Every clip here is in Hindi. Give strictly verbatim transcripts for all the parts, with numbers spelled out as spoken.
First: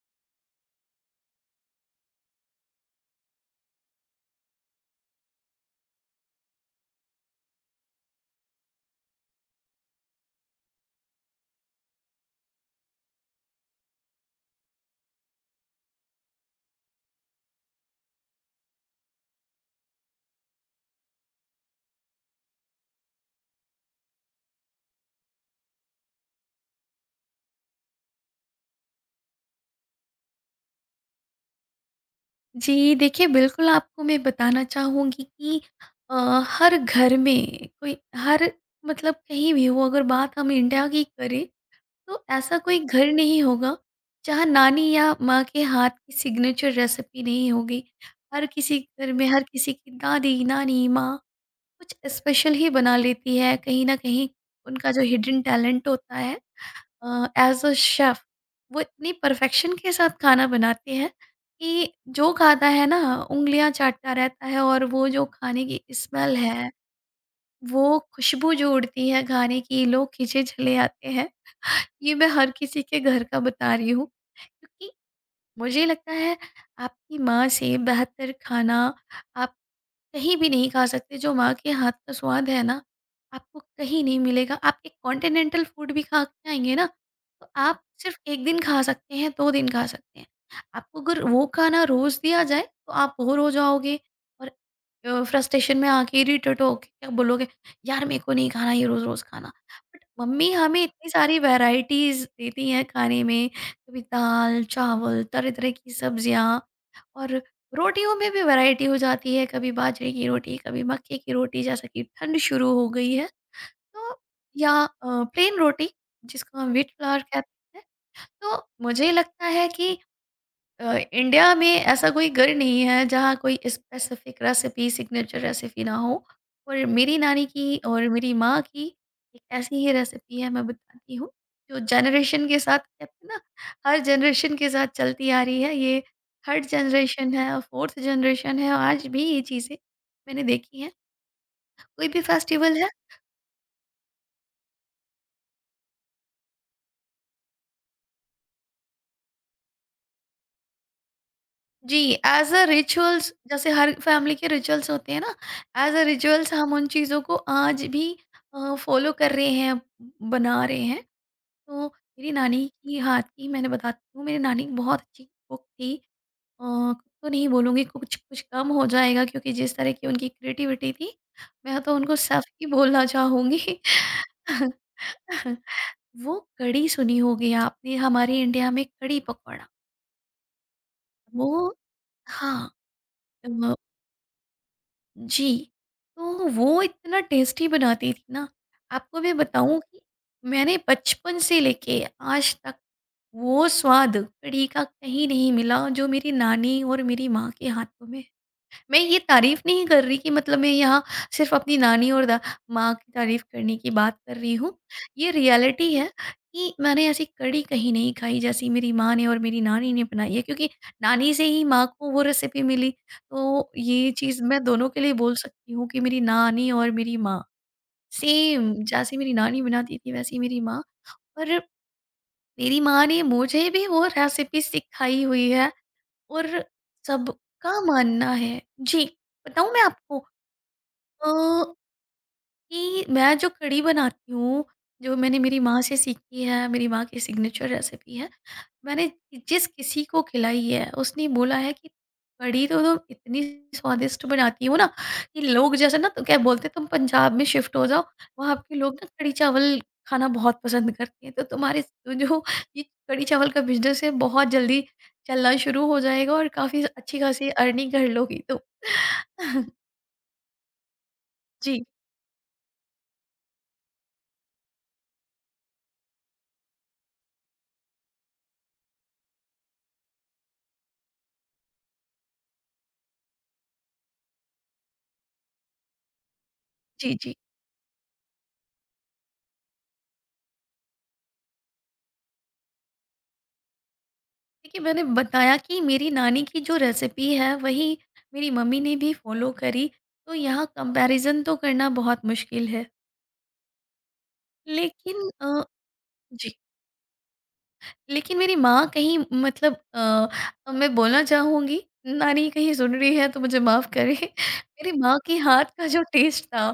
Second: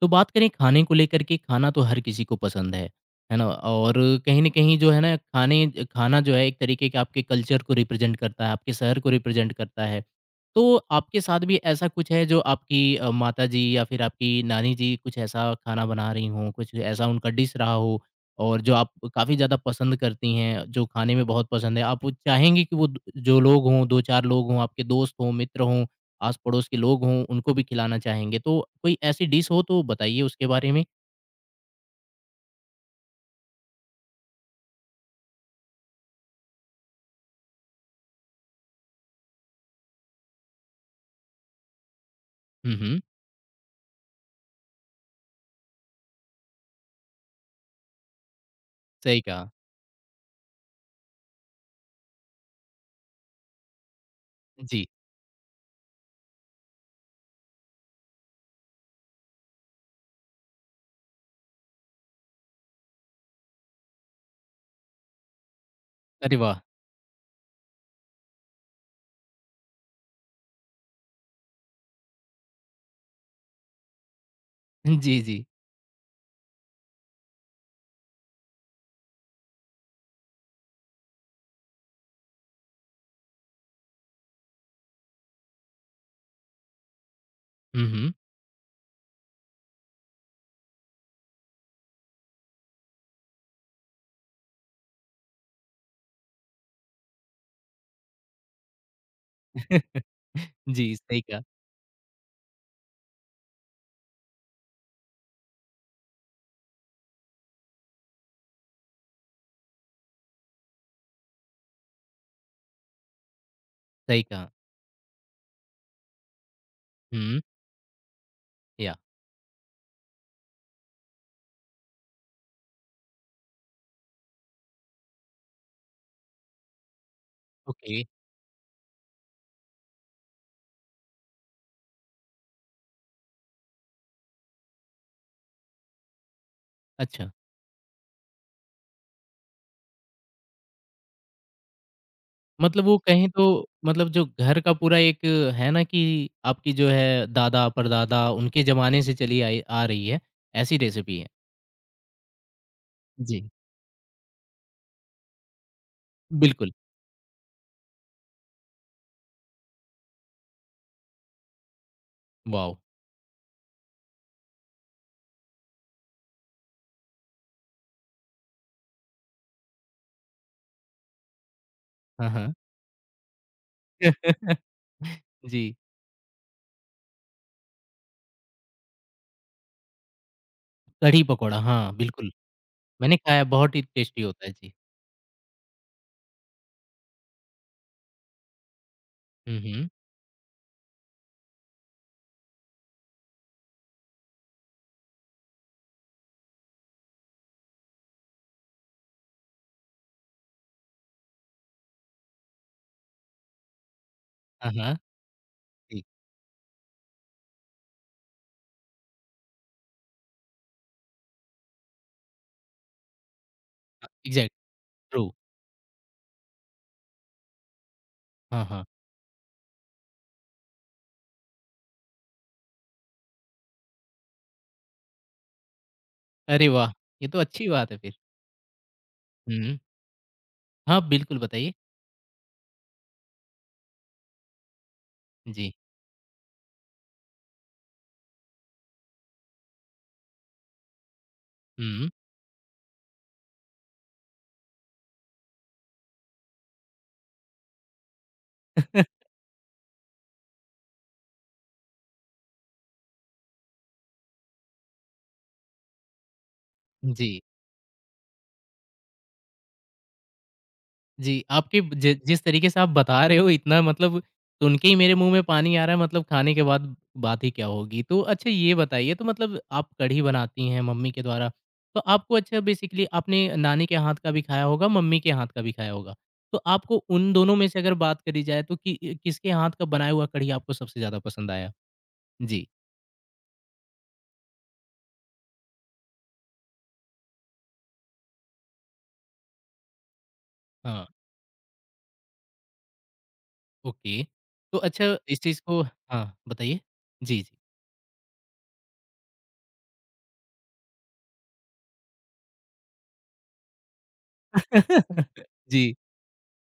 तो बात करें खाने को लेकर के, खाना तो हर किसी को पसंद है, है ना? और कहीं न कहीं जो है ना खाने खाना जो है एक तरीके के आपके कल्चर को रिप्रेज़ेंट करता है, आपके शहर को रिप्रेज़ेंट करता है। तो आपके साथ भी ऐसा कुछ है जो आपकी अ, माताजी या फिर आपकी नानी जी कुछ ऐसा खाना बना रही हों, कुछ ऐसा उनका डिश रहा हो और जो आप काफ़ी ज़्यादा पसंद करती हैं, जो खाने में बहुत पसंद है? आप वो चाहेंगी कि वो द जो लोग हों, दो चार लोग हों, आपके दोस्त हों, मित्र हों आस-पड़ोस के लोग हों, उनको भी खिलाना चाहेंगे, तो कोई ऐसी डिश हो तो बताइए उसके बारे में? जी, देखिए बिल्कुल आपको मैं बताना चाहूँगी कि अ, हर घर में कोई हर मतलब कहीं भी हो अगर बात हम इंडिया की करें तो ऐसा हुँ, कोई हुँ। घर नहीं होगा जहाँ नानी या माँ के हाथ की सिग्नेचर रेसिपी नहीं होगी। हर किसी घर सही में हर कहा। किसी की दादी, नानी, माँ कुछ स्पेशल ही बना लेती है। कहीं न कहीं जी। उनका जो हिडन टैलेंट होता है एज अ शेफ, वो इतनी परफेक्शन के साथ खाना बनाते हैं कि जो खाता है ना, उंगलियां चाटता रहता है और वो जो खाने की स्मेल अरे वाह! है, वो खुशबू जो उड़ती है खाने की, लोग खींचे चले आते हैं। ये मैं हर किसी के घर का बता रही हूँ क्योंकि जी, जी। मुझे लगता है आपकी माँ से बेहतर खाना आप कहीं भी नहीं खा सकते। जो माँ के हाथ का स्वाद है ना, आपको कहीं नहीं मिलेगा। आप एक कॉन्टिनेंटल फूड भी खा के आएँगे ना, तो आप हुँ, हुँ। सिर्फ एक दिन खा सकते हैं, दो दिन खा सकते हैं। आपको अगर वो खाना रोज़ दिया जाए तो आप बोर हो जाओगे और फ्रस्ट्रेशन में आके इरिटेट होके क्या बोलोगे, यार मेरे को नहीं खाना ये रोज रोज खाना। बट मम्मी हमें जी, इतनी सही सारी कहा। वैरायटीज देती हैं खाने में, कभी दाल चावल, तरह तरह की सब्जियाँ और रोटियों में भी वैरायटी हो जाती है, कभी बाजरे की रोटी, कभी मक्के की रोटी, जैसा कि ठंड शुरू हो गई है तो, सही कहा। या प्लेन रोटी जिसको हम व्हीट फ्लावर हुँ, कहते हैं। तो या मुझे लगता है कि अ, इंडिया में ऐसा कोई घर नहीं है जहाँ कोई स्पेसिफिक रेसिपी, सिग्नेचर रेसिपी ना हो। और मेरी नानी की ओके, और मेरी माँ की एक ऐसी ही रेसिपी है, मैं बताती हूँ। जो जनरेशन के साथ कहते हैं ना, हर जनरेशन के साथ चलती आ रही है ये। थर्ड अच्छा। जनरेशन है और फोर्थ जनरेशन है और आज भी ये चीज़ें मैंने देखी हैं। कोई भी फेस्टिवल मतलब है, वो जी। कहें तो मतलब जो घर का पूरा एक है ना कि आपकी जो है दादा-परदादा उनके ज़माने से चली आई आ रही है, ऐसी रेसिपी है। जी, एज़ अ रिचुअल्स, जी। जैसे हर फैमिली के रिचुअल्स होते हैं ना, एज़ अ रिचुअल्स हम बिल्कुल, उन चीज़ों को आज भी अ, फॉलो कर रहे हैं, बना रहे हैं। तो मेरी नानी वॉव! की हाथ की मैंने बताती हूँ, मेरी नानी बहुत अच्छी कुक थी। अ, cook तो नहीं बोलूँगी, कुछ कुछ कम हो जाएगा, क्योंकि जिस तरह की उनकी क्रिएटिविटी थी, मैं तो उनको हाँ, शेफ़ हाँ। ही बोलना चाहूँगी। जी। वो कढ़ी सुनी होगी आपने, हमारे इंडिया में कढ़ी पकौड़ा, कढ़ी वो, पकौड़ा, हाँ, बिल्कुल। हाँ। मैंने खाया है, बहुत ही टेस्टी होता है। जी। जी, तो वो इतना टेस्टी बनाती थी ना, आपको मैं हुँ, बताऊँ हुँ। कि मैंने बचपन से लेके आज तक वो स्वाद कढ़ी का कहीं नहीं मिला जो मेरी नानी और मेरी माँ के हाथों में है। मैं ये तारीफ़ नहीं कर रही कि मतलब मैं यहाँ सिर्फ़ अपनी नानी और दा माँ की तारीफ़ करने की बात कर रही हाँ, हूँ। हाँ। ये रियलिटी जी। है कि मैंने ऐसी कड़ी कहीं नहीं खाई जैसी मेरी माँ ने और मेरी नानी ने बनाई है, क्योंकि नानी से ही माँ को वो रेसिपी मिली। तो अ, ये चीज़ एग्ज़ैक्ट मैं दोनों के लिए ट्रू। बोल सकती हूँ कि मेरी नानी और मेरी माँ हाँ, सेम, हाँ। जैसी मेरी नानी बनाती थी वैसी मेरी माँ, पर मेरी माँ ने मुझे भी वो रेसिपी सिखाई हुई है और अरे वाह! ये तो अच्छी सबका बात है फिर। मानना है जी। बताऊँ हुँ। मैं आपको? हाँ, बिल्कुल बताइए। कि मैं जो कढ़ी बनाती हूँ, जो मैंने मेरी जी। माँ से सीखी है, मेरी माँ की सिग्नेचर रेसिपी है। मैंने जिस किसी को खिलाई है, उसने बोला है कि हुँ। कढ़ी तो तुम इतनी स्वादिष्ट बनाती हो ना कि लोग जैसे ना तो क्या बोलते हैं, तुम पंजाब में शिफ्ट हो जाओ, वहाँ के लोग ना कढ़ी चावल खाना बहुत पसंद करते हैं। तो तुम्हारे जो जो ये कढ़ी चावल का बिज़नेस है बहुत जल्दी चलना शुरू हो जाएगा और काफ़ी अच्छी जी। खासी अर्निंग कर लोगी तुम। जी, आपके जी, जि जिस तरीके से आप बता रहे हो इतना मतलब सुन के ही मेरे मुँह में पानी आ रहा है मतलब खाने के बाद बात ही क्या होगी। तो अच्छा ये बताइए तो मतलब आप कढ़ी बनाती हैं मम्मी के द्वारा, तो आपको अच्छा बेसिकली आपने नानी के हाथ का भी खाया होगा, मम्मी के हाथ का भी खाया होगा। तो आपको जी, उन जी। दोनों में से अगर बात करी जाए तो कि अ, किसके हाथ का बनाया हुआ कढ़ी आपको सबसे ज़्यादा पसंद आया? जी, देखिए मैंने बताया कि मेरी नानी की जो रेसिपी है वही मेरी मम्मी ने भी फॉलो करी, तो यहाँ हाँ, कंपैरिज़न तो करना बहुत मुश्किल है। ओके। तो अच्छा लेकिन इस अ, चीज़ को हाँ, जी। बताइए? जी, जी। लेकिन मेरी माँ, कहीं मतलब, अ, मैं बोलना चाहूँगी, नानी कहीं सुन रही है तो मुझे माफ़ करें। मेरी माँ के हाथ का जी। जो टेस्ट था,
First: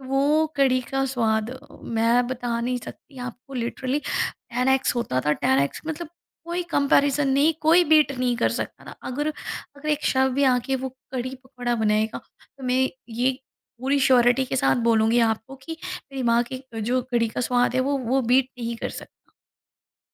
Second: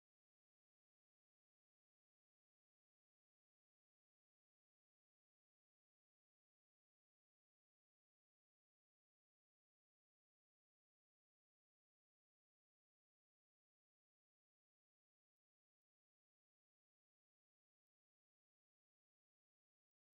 वो कढ़ी का स्वाद मैं बता नहीं सकती आपको, लिटरली टेन एक्स होता था, टेन एक्स मतलब कोई कंपैरिज़न नहीं, कोई बीट नहीं कर सकता था। अगर अगर एक शेफ़ भी आके वो कढ़ी पकौड़ा बनाएगा, तो मैं ये पूरी श्योरिटी के साथ बोलूँगी आपको कि मेरी माँ की जो कढ़ी का स्वाद है वो वो बीट नहीं कर सकता।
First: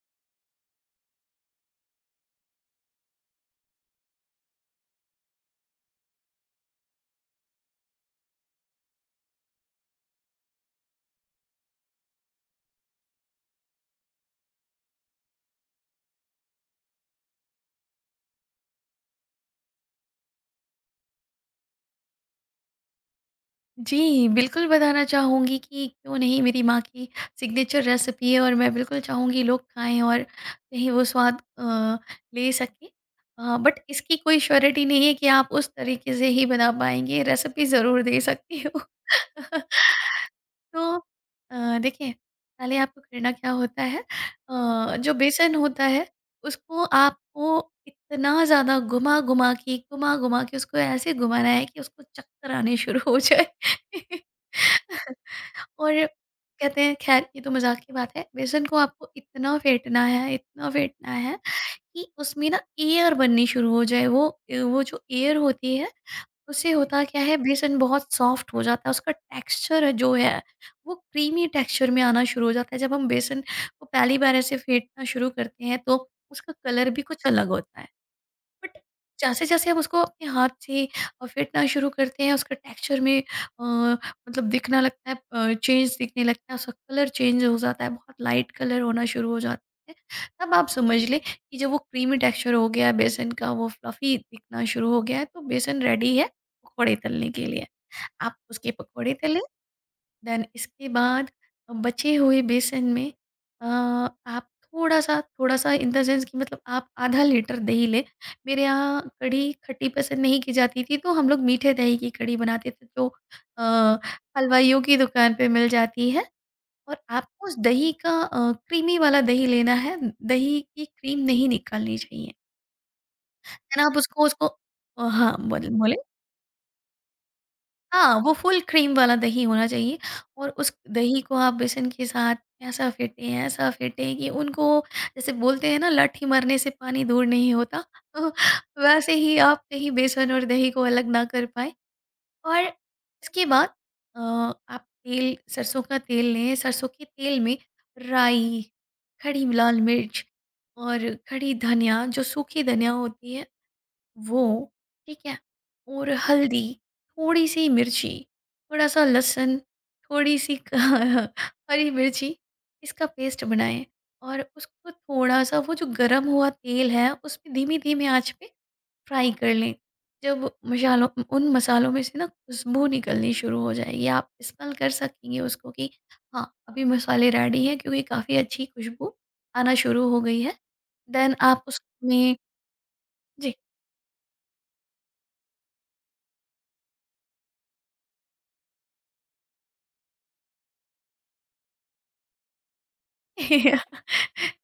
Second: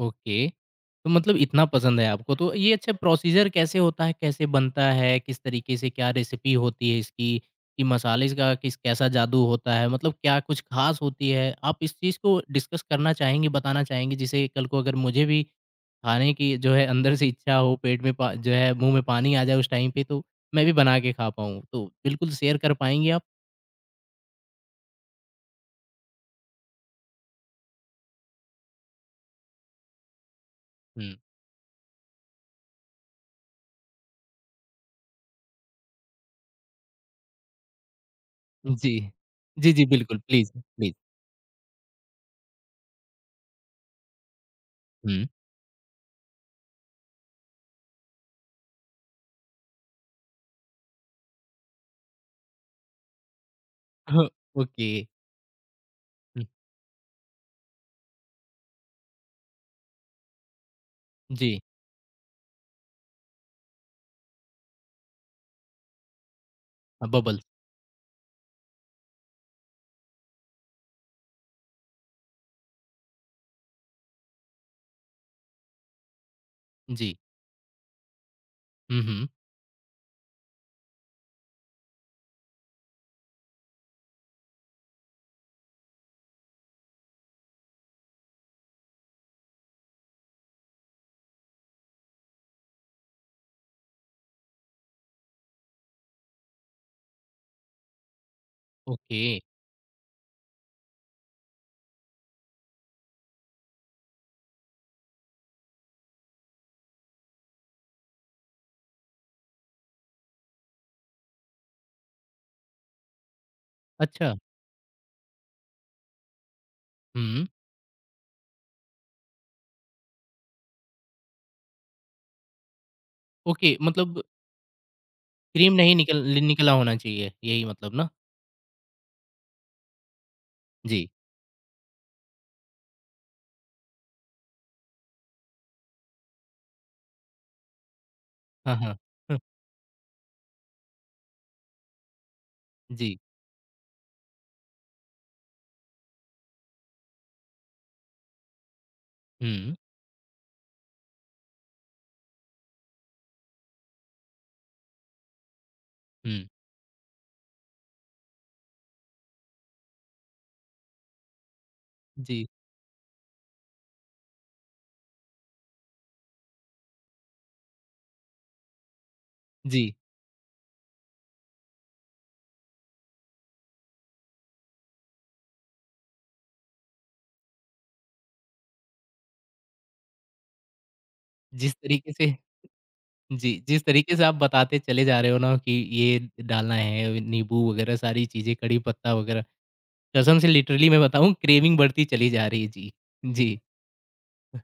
ओके। तो मतलब इतना पसंद है आपको, तो ये अच्छा प्रोसीजर कैसे होता है? कैसे बनता है? किस तरीके से क्या रेसिपी होती है इसकी? कि मसाले का किस कैसा जादू होता है? मतलब क्या कुछ ख़ास होती है? आप इस चीज़ को डिस्कस करना चाहेंगी, बताना चाहेंगी? जिसे कल को अगर मुझे भी खाने की जो है अंदर से इच्छा हो, पेट में पा जो है मुँह में पानी आ जाए उस टाइम पे, तो मैं भी बना के खा पाऊँ। तो बिल्कुल शेयर कर पाएँगी आप? जी, बिल्कुल बताना चाहूँगी, कि क्यों नहीं, मेरी माँ की सिग्नेचर रेसिपी है और मैं बिल्कुल चाहूँगी लोग खाएँ और कहीं वो हुँ, स्वाद अ, ले सकें। अ, बट इसकी कोई श्योरिटी नहीं है कि आप उस तरीके से ही बना पाएँगे, रेसिपी ज़रूर दे सकती हूँ। जी। जी, जी, बिल्कुल। Please, please. तो अ, देखिए, पहले आपको करना क्या होता है, अ, जो हुँ। बेसन होता है, उसको आपको इतना ज़्यादा घुमा-घुमा के, घुमा-घुमा के उसको ऐसे घुमाना है कि उसको चक्कर आने शुरू हो जाए। ओके। और हुँ, कहते हैं, खैर ये तो मज़ाक की बात है, बेसन को आपको इतना फेंटना है, इतना फेंटना है जी। कि उसमें ना एयर बननी शुरू हो जाए। वो अ, वो जो एयर होती है, उससे होता अ, क्या है, बबल्स। बेसन बहुत सॉफ्ट हो जाता है, उसका टेक्सचर जो है वो क्रीमी टेक्सचर में आना शुरू हो जाता है। जब हम बेसन को पहली बार ऐसे फेंटना शुरू करते हैं तो उसका कलर भी जी। कुछ अलग होता है। बट हुँ, हुँ। जैसे जैसे आप उसको अपने हाथ से अ, फेंटना शुरू करते हैं, उसका टेक्सचर में अ, मतलब दिखना लगता है, चेंज दिखने लगता है, उसका कलर चेंज हो जाता है, बहुत लाइट कलर होना शुरू हो जाता है। तब आप समझ लें कि जब वो क्रीमी टेक्सचर हो गया है बेसन का, वो फ्लफी दिखना शुरू हो गया है, तो बेसन रेडी है पकौड़े तलने के लिए, आप उसके पकौड़े ओके। तलें। देन इसके बाद बचे हुए बेसन में, अ, आप थोड़ा सा थोड़ा-सा, इन द सेंस कि मतलब, आप आधा लीटर दही लें। मेरे यहाँ कढ़ी खट्टी पसंद नहीं की जाती थी, तो हम लोग मीठे दही की कढ़ी बनाते थे जो अ, अच्छा। हलवाइयों की दुकान पे मिल जाती है। और आपको हुँ। उस दही का अ, क्रीमी वाला दही लेना है, दही की क्रीम नहीं निकालनी चाहिए। ओके देन आप मतलब उसको उसको अ, हाँ, बोल क्रीम बोले? नहीं निकल निकला होना चाहिए, यही मतलब ना? हाँ, वो फुल क्रीम वाला दही होना चाहिए और उस जी। दही को आप बेसन के साथ ऐसा फेंटें, ऐसा फेंटें कि उनको, जैसे बोलते हैं ना, लाठी मारने से पानी दूर नहीं होता, तो हाँ, हाँ। वैसे ही हुँ, आप कहीं बेसन और दही को अलग ना कर पाएँ। और जी। इसके बाद अ, आप तेल, सरसों का तेल लें, सरसों के तेल में राई, खड़ी हुँ, लाल मिर्च और खड़ी धनिया जो सूखी धनिया होती है वो, ठीक है? और हुँ। हल्दी, थोड़ी-सी मिर्ची, थोड़ा-सा लहसुन, थोड़ी-सी क हरी मिर्ची, जी, इसका पेस्ट बनाएँ और उसको थोड़ा-सा वो जो गरम हुआ तेल है, उसमें धीमी-धीमी आँच पे फ्राई कर लें। जी। जब मसालों, उन मसालों में से ना खुशबू निकलनी शुरू हो जाएगी, आप स्मेल कर सकेंगे उसको कि हाँ, अभी मसाले रेडी हैं क्योंकि काफ़ी अच्छी खुशबू आना शुरू हो गई है। देन आप जिस तरीके से उसमें, जी। जी, जिस तरीके से आप बताते चले जा रहे हो ना कि ये डालना है, नींबू वगैरह सारी चीज़ें, कड़ी पत्ता वगैरह, कसम से लिटरली मैं बताऊँ क्रेविंग बढ़ती चली जा रही है। जी, जी।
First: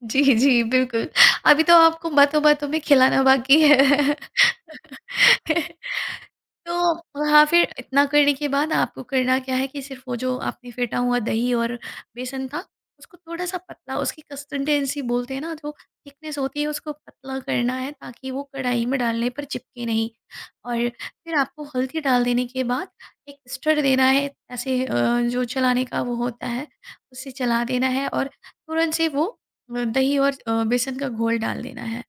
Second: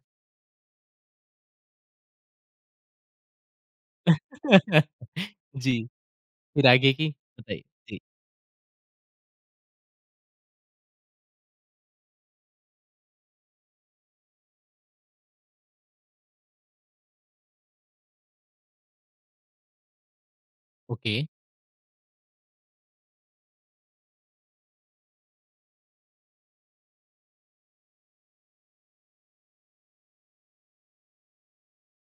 जी, जी, बिल्कुल। अभी तो आपको बातों-बातों में खिलाना बाकी है। जी, फिर आगे की तो हाँ, बताइए? फिर जी। इतना करने के बाद आपको करना क्या है कि सिर्फ़ वो जो आपने फेंटा हुआ दही और बेसन था, उसको थोड़ा-सा पतला, उसकी कंसिस्टेंसी बोलते हैं ना जो, थिकनेस होती है उसको पतला करना है ताकि वो कढ़ाई में डालने पर चिपके नहीं। और ओके, फिर आपको हल्दी डाल देने के बाद एक स्टर देना है ऐसे, अ, जो चलाने का वो होता है, उससे चला देना है और तुरंत से वो अ, दही और अ, बेसन का घोल डाल देना है।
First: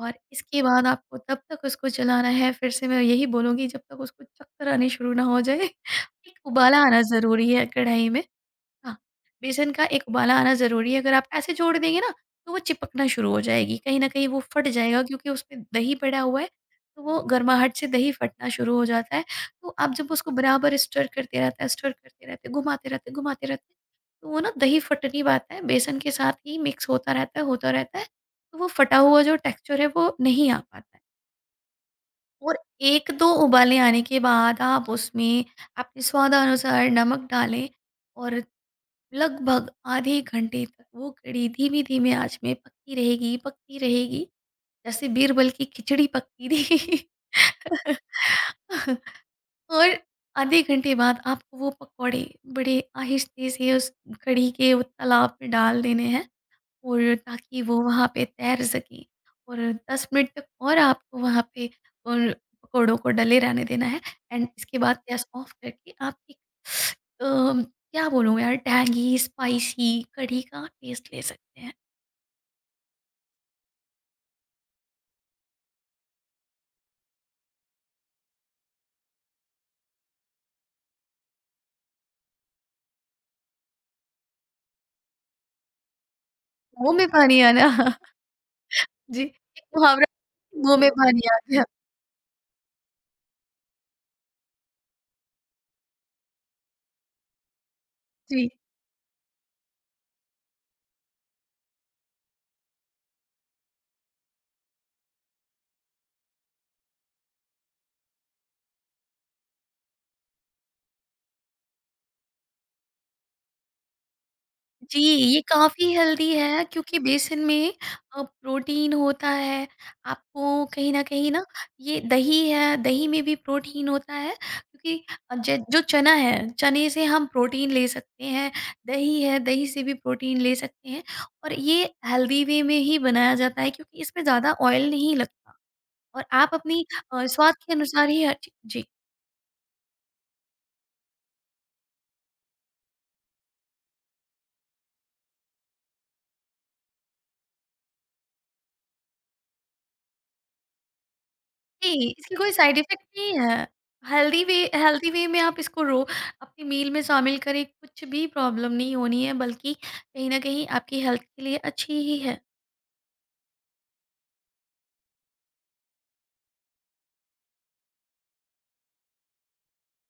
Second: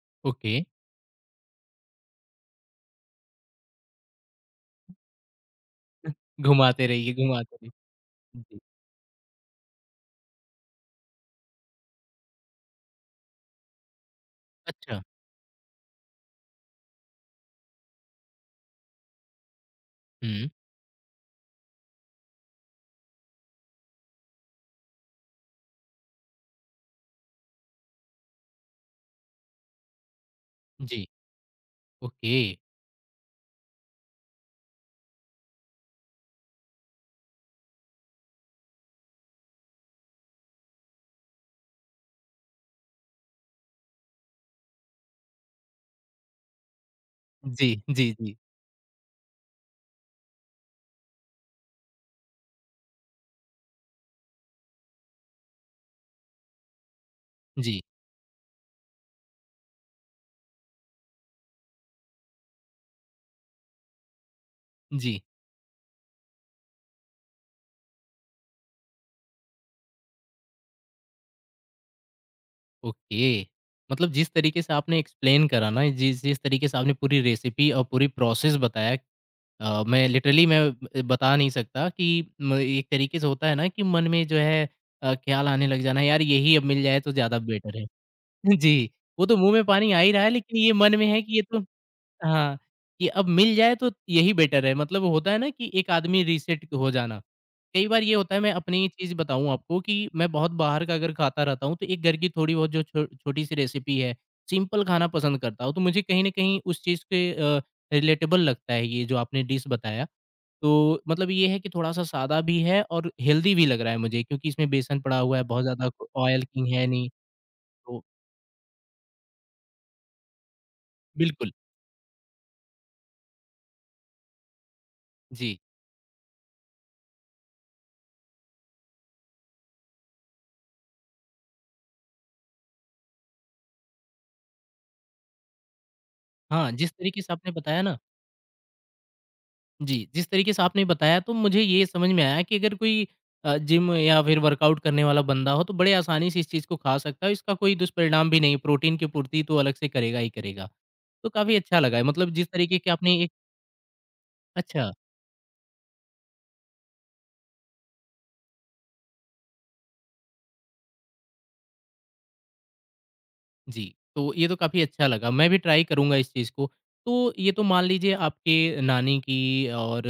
और ओके। इसके बाद आपको तब तक उसको चलाना है, फिर से मैं यही बोलूँगी, जब तक उसको चक्कर आने शुरू ना हो जाए। एक उबाला घुमाते आना रहिए, ज़रूरी घुमाते है रहिए। कढ़ाई में। जी। हाँ, बेसन का एक उबाला आना ज़रूरी है, अगर आप ऐसे छोड़ देंगे ना, तो वो चिपकना शुरू हो जाएगी, कहीं न कहीं वो फट अच्छा। जाएगा, क्योंकि उसमें दही पड़ा हुआ है, तो वो गर्माहट से दही फटना शुरू हो जाता है। तो आप जब उसको हुँ। बराबर स्टर करते रहते हैं, स्टर करते रहते हैं, घुमाते रहते हैं, घुमाते रहते हैं, तो वो ना दही फट नहीं पाता है, बेसन के साथ ही मिक्स होता रहता है, होता रहता है, तो वो फटा हुआ जो टेक्सचर है वो नहीं आ पाता जी। है। ओके। और एक दो उबाले आने के बाद आप उसमें अपने स्वादानुसार नमक डालें और लगभग आधे घंटे तक वो कढ़ी धीमी-धीमी आँच में पकती रहेगी, पकती रहेगी, जैसे बीरबल की खिचड़ी पकती थी। जी, जी, जी। और आधे घंटे बाद आपको वो पकौड़े बड़े आहिस्ते से उस कढ़ी के वो तालाब में डाल देने हैं। और ताकि वो जी, वहाँ पे तैर सकें और दस मिनट तक और आपको वहाँ पे उन पकौड़ों को डले रहने देना है। एंड इसके बाद जी। गैस ऑफ करके आप एक, अम, क्या बोलूँ यार, टैंगी, स्पाइसी कढ़ी का टेस्ट ले सकते हैं। ओके। मतलब जिस तरीके से आपने एक्सप्लेन करा ना, जिस जिस तरीके से आपने पूरी रेसिपी और पूरी प्रोसेस बताया अ, मैं लिटरली मैं अ, बता नहीं सकता कि म एक तरीके से होता है ना कि मन में जो है अ, ख़्याल आने लग जाना, "यार, यही अब मिल मुँह जाए में तो ज़्यादा पानी आना। बेटर है।" जी, जी, वो तो मुँह एक में पानी आ मुहावरा, ही रहा है, लेकिन ये मुँह में मन में है पानी कि आ ये तो गया। हाँ, कि अब मिल जाए तो यही बेटर है। मतलब होता है ना कि एक आदमी रीसेट हो जाना। कई बार ये होता है जी। मैं अपनी चीज़ बताऊँ आपको कि मैं बहुत बाहर का अगर खाता रहता हूँ तो एक घर की थोड़ी बहुत जो छो छोटी-सी रेसिपी है, सिंपल खाना पसंद करता हूँ। तो मुझे कहीं न कहीं उस चीज़ के अ, रिलेटेबल लगता है ये जो आपने डिश बताया। तो मतलब ये है कि थोड़ा-सा सादा भी है और हेल्दी भी लग रहा है मुझे क्योंकि इसमें बेसन जी, पड़ा हुआ ये है, बहुत काफ़ी ज़्यादा हेल्दी ऑयल है किंग है क्योंकि नहीं। बेसन में तो अ, प्रोटीन होता है। आपको कहीं न कहीं ना, बिल्कुल, ये दही है, दही में भी प्रोटीन होता है, क्योंकि अ, ज जी। जो चना है, चने से हम प्रोटीन ले सकते हैं, दही है, दही से भी प्रोटीन ले सकते हैं और ये हेल्दी वे में ही बनाया जाता है, क्योंकि इसमें ज़्यादा ऑयल नहीं लगता और आप हाँ, अपनी जिस तरीके अ, से आपने स्वाद के बताया ना अनुसार ही हर ची जी। जी, जिस तरीके से आपने बताया तो मुझे ये समझ में आया कि अगर कोई अ, जिम या फिर वर्कआउट करने वाला बंदा हो तो बड़े आसानी से इस चीज़ को खा सकता है, इसका कोई दुष्परिणाम भी नहीं, प्रोटीन की पूर्ति तो अलग से करेगा ही करेगा। तो काफ़ी अच्छा लगा है जी, मतलब इसकी जिस कोई साइड तरीके की इफ़ेक्ट आपने एक नहीं है। हेल्दी वे अच्छा। हेल्दी वे में आप इसको रो अपनी मील में शामिल करें, कुछ भी प्रॉब्लम नहीं होनी है, बल्कि कहीं न कहीं आपकी हेल्थ के लिए अच्छी ही है। जी, तो ये तो काफ़ी अच्छा लगा, मैं भी ट्राई करूँगा इस चीज़ को। तो ये तो मान लीजिए आपके नानी की और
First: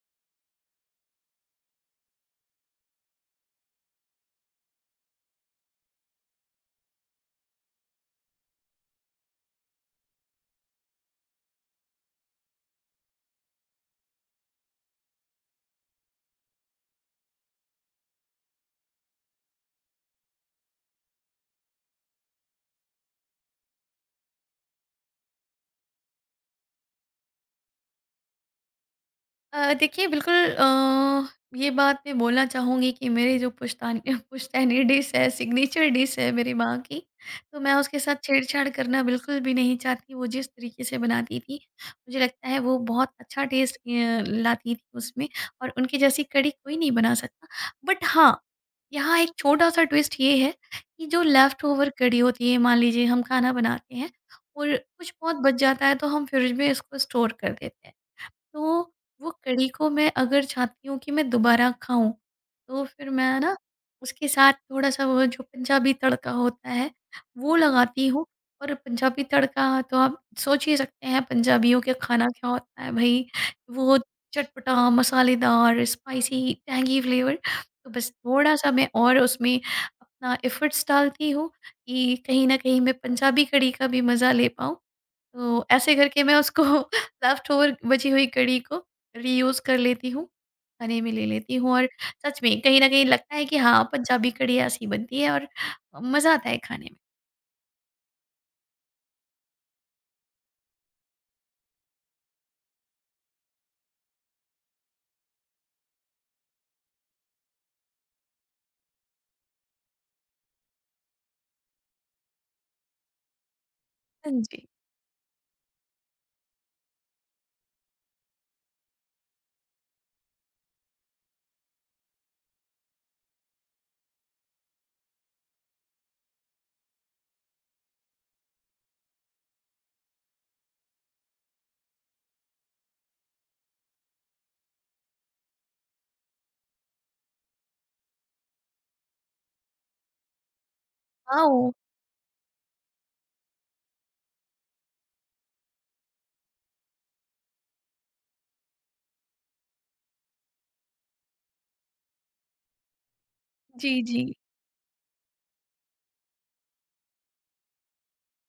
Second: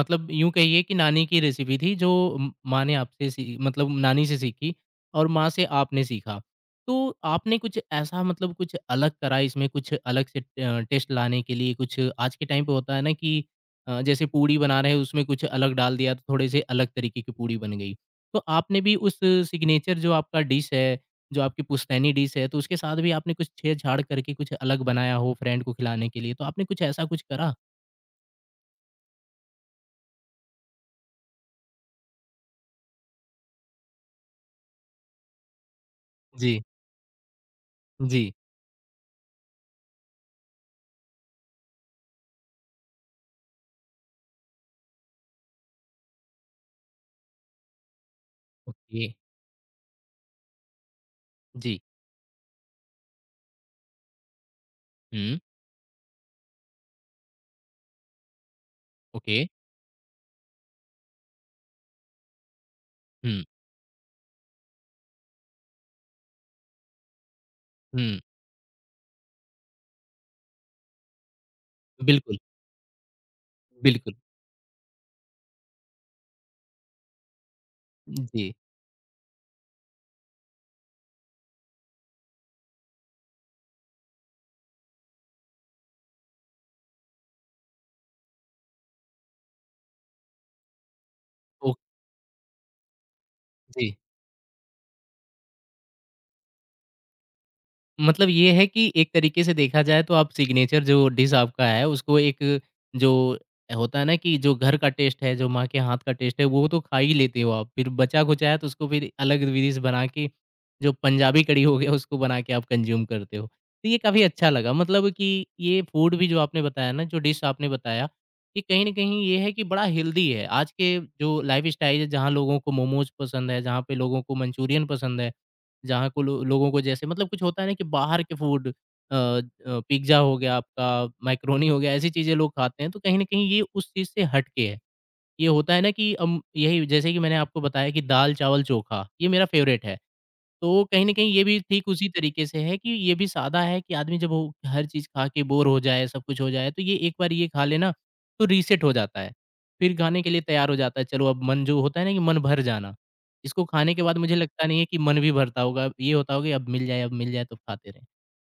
मतलब यूँ कहिए कि नानी की रेसिपी थी जो म माँ ने आपसे सी मतलब नानी से सीखी और माँ से आपने सीखा। तो आपने कुछ ऐसा मतलब कुछ अलग करा इसमें कुछ अलग से अ, टेस्ट लाने के लिए कुछ आज के टाइम पे होता है ना कि अ, जैसे पूड़ी बना रहे हैं उसमें कुछ अलग डाल दिया तो थोड़े से अलग तरीके की पूड़ी बन गई। तो आपने भी उस सिग्नेचर जो आपका डिश है जो आपकी पुश्तैनी डिश है, तो उसके साथ भी आपने कुछ छेड़छाड़ करके कुछ अलग बनाया हो फ्रेंड को खिलाने के लिए, तो आपने कुछ ऐसा कुछ करा? अ, देखिए बिल्कुल, अ, ये बात मैं बोलना चाहूँगी कि मेरी जो पुश्तैनी पुश्तैनी डिश है, सिग्नेचर डिश है मेरी जी, माँ की, तो मैं उसके साथ जी। छेड़छाड़ करना बिल्कुल भी नहीं चाहती। वो जिस तरीके से बनाती थी, मुझे लगता है वो बहुत अच्छा टेस्ट अ, लाती थी उसमें और उनकी जैसी कढ़ी कोई नहीं बना सकता। बट हाँ, ओके, यहाँ एक छोटा-सा ट्विस्ट ये है कि जो लेफ्ट जी। ओवर कढ़ी होती है, मान लीजिए हम खाना बनाते हैं और कुछ बहुत हुँ, बच जाता है, तो हम फ्रिज में इसको स्टोर कर देते हैं। तो वो ओके। कढ़ी को मैं अगर चाहती हूँ कि मैं दोबारा खाऊँ, तो फिर मैं हुँ, ना उसके साथ थोड़ा-सा वो जो पंजाबी तड़का होता है, वो लगाती हुँ, हूँ और पंजाबी तड़का तो आप सोच ही सकते हैं पंजाबियों के खाना बिल्कुल, क्या होता है भई, वो बिल्कुल। चटपटा, मसालेदार, स्पाइसी, टैंगी फ्लेवर। तो बस जी, थोड़ा-सा मैं और उसमें अपना एफर्ट्स डालती हूँ कि कहीं न कहीं मैं पंजाबी कढ़ी का भी मज़ा ले पाऊँ। तो ऐसे करके मैं उसको लेफ्ट ओवर बची हुई कड़ी को रीयूज़ कर लेती हूँ, खाने में ले लेती हूँ ओ और सच में कहीं न कहीं लगता है कि हाँ, जी। पंजाबी कड़ी ऐसी बनती है और मज़ा आता है खाने में। मतलब ये है कि एक तरीके से देखा जाए तो आप सिग्नेचर जो डिश आपका है उसको एक जो होता है ना कि जो घर का टेस्ट है, जो माँ के हाथ का टेस्ट है वो तो खा ही लेते हो आप। फिर बचा-खुचा है तो उसको फिर अलग डिश बना के जो पंजाबी कढ़ी हो गया उसको बना के आप कंज़्यूम करते हो। तो ये काफ़ी हाँ अच्छा जी। लगा मतलब कि ये फूड भी जो आपने बताया ना, जो डिश आपने बताया कि कहीं न कहीं ये है कि बड़ा हेल्दी है। आज के जो लाइफ़स्टाइल है जहाँ लोगों को मोमोज़ पसंद है, जहाँ पे लोगों को मंचूरियन पसंद है। जहाँ को लो लोगों को जैसे मतलब कुछ होता है ना कि बाहर के फूड अ अ, पिज़्ज़ा हो गया आपका, मैकरोनी हो गया, ऐसी चीज़ें लोग खाते हैं, तो कहीं न कहीं ये उस चीज़ से हट के है। ये होता है ना कि अम, यही जैसे कि मैंने आपको बताया कि दाल-चावल-चोखा, ये मेरा फ़ेवरेट है। तो कहीं न कहीं ये आओ। भी ठीक उसी तरीके से है कि ये भी सादा है कि आदमी जब वो हर चीज़ खा के बोर हो जाए, सब कुछ हो जाए, तो ये एक बार ये खा ले ना, तो रीसेट हो जाता है। फिर खाने के लिए तैयार हो जाता है, चलो अब मन जो होता है ना कि मन भर जाना, इसको जी, खाने के बाद जी। मुझे लगता नहीं है कि मन भी भरता होगा, ये होता होगा कि अब मिल जाए अब मिल जाए तो खाते रहें।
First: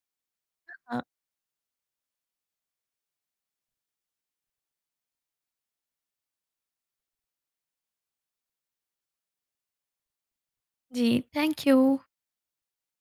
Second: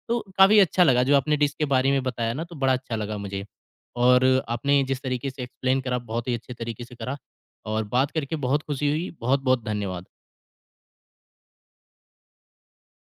तो काफ़ी अच्छा हाँ, लगा जो आपने डिश के बारे में बताया ना तो बड़ा अच्छा लगा मुझे। और आपने जिस तरीके से एक्सप्लेन करा बहुत ही अच्छे तरीके से करा और बात करके बहुत खुशी हुई, बहुत-बहुत धन्यवाद। जी, थैंक यू।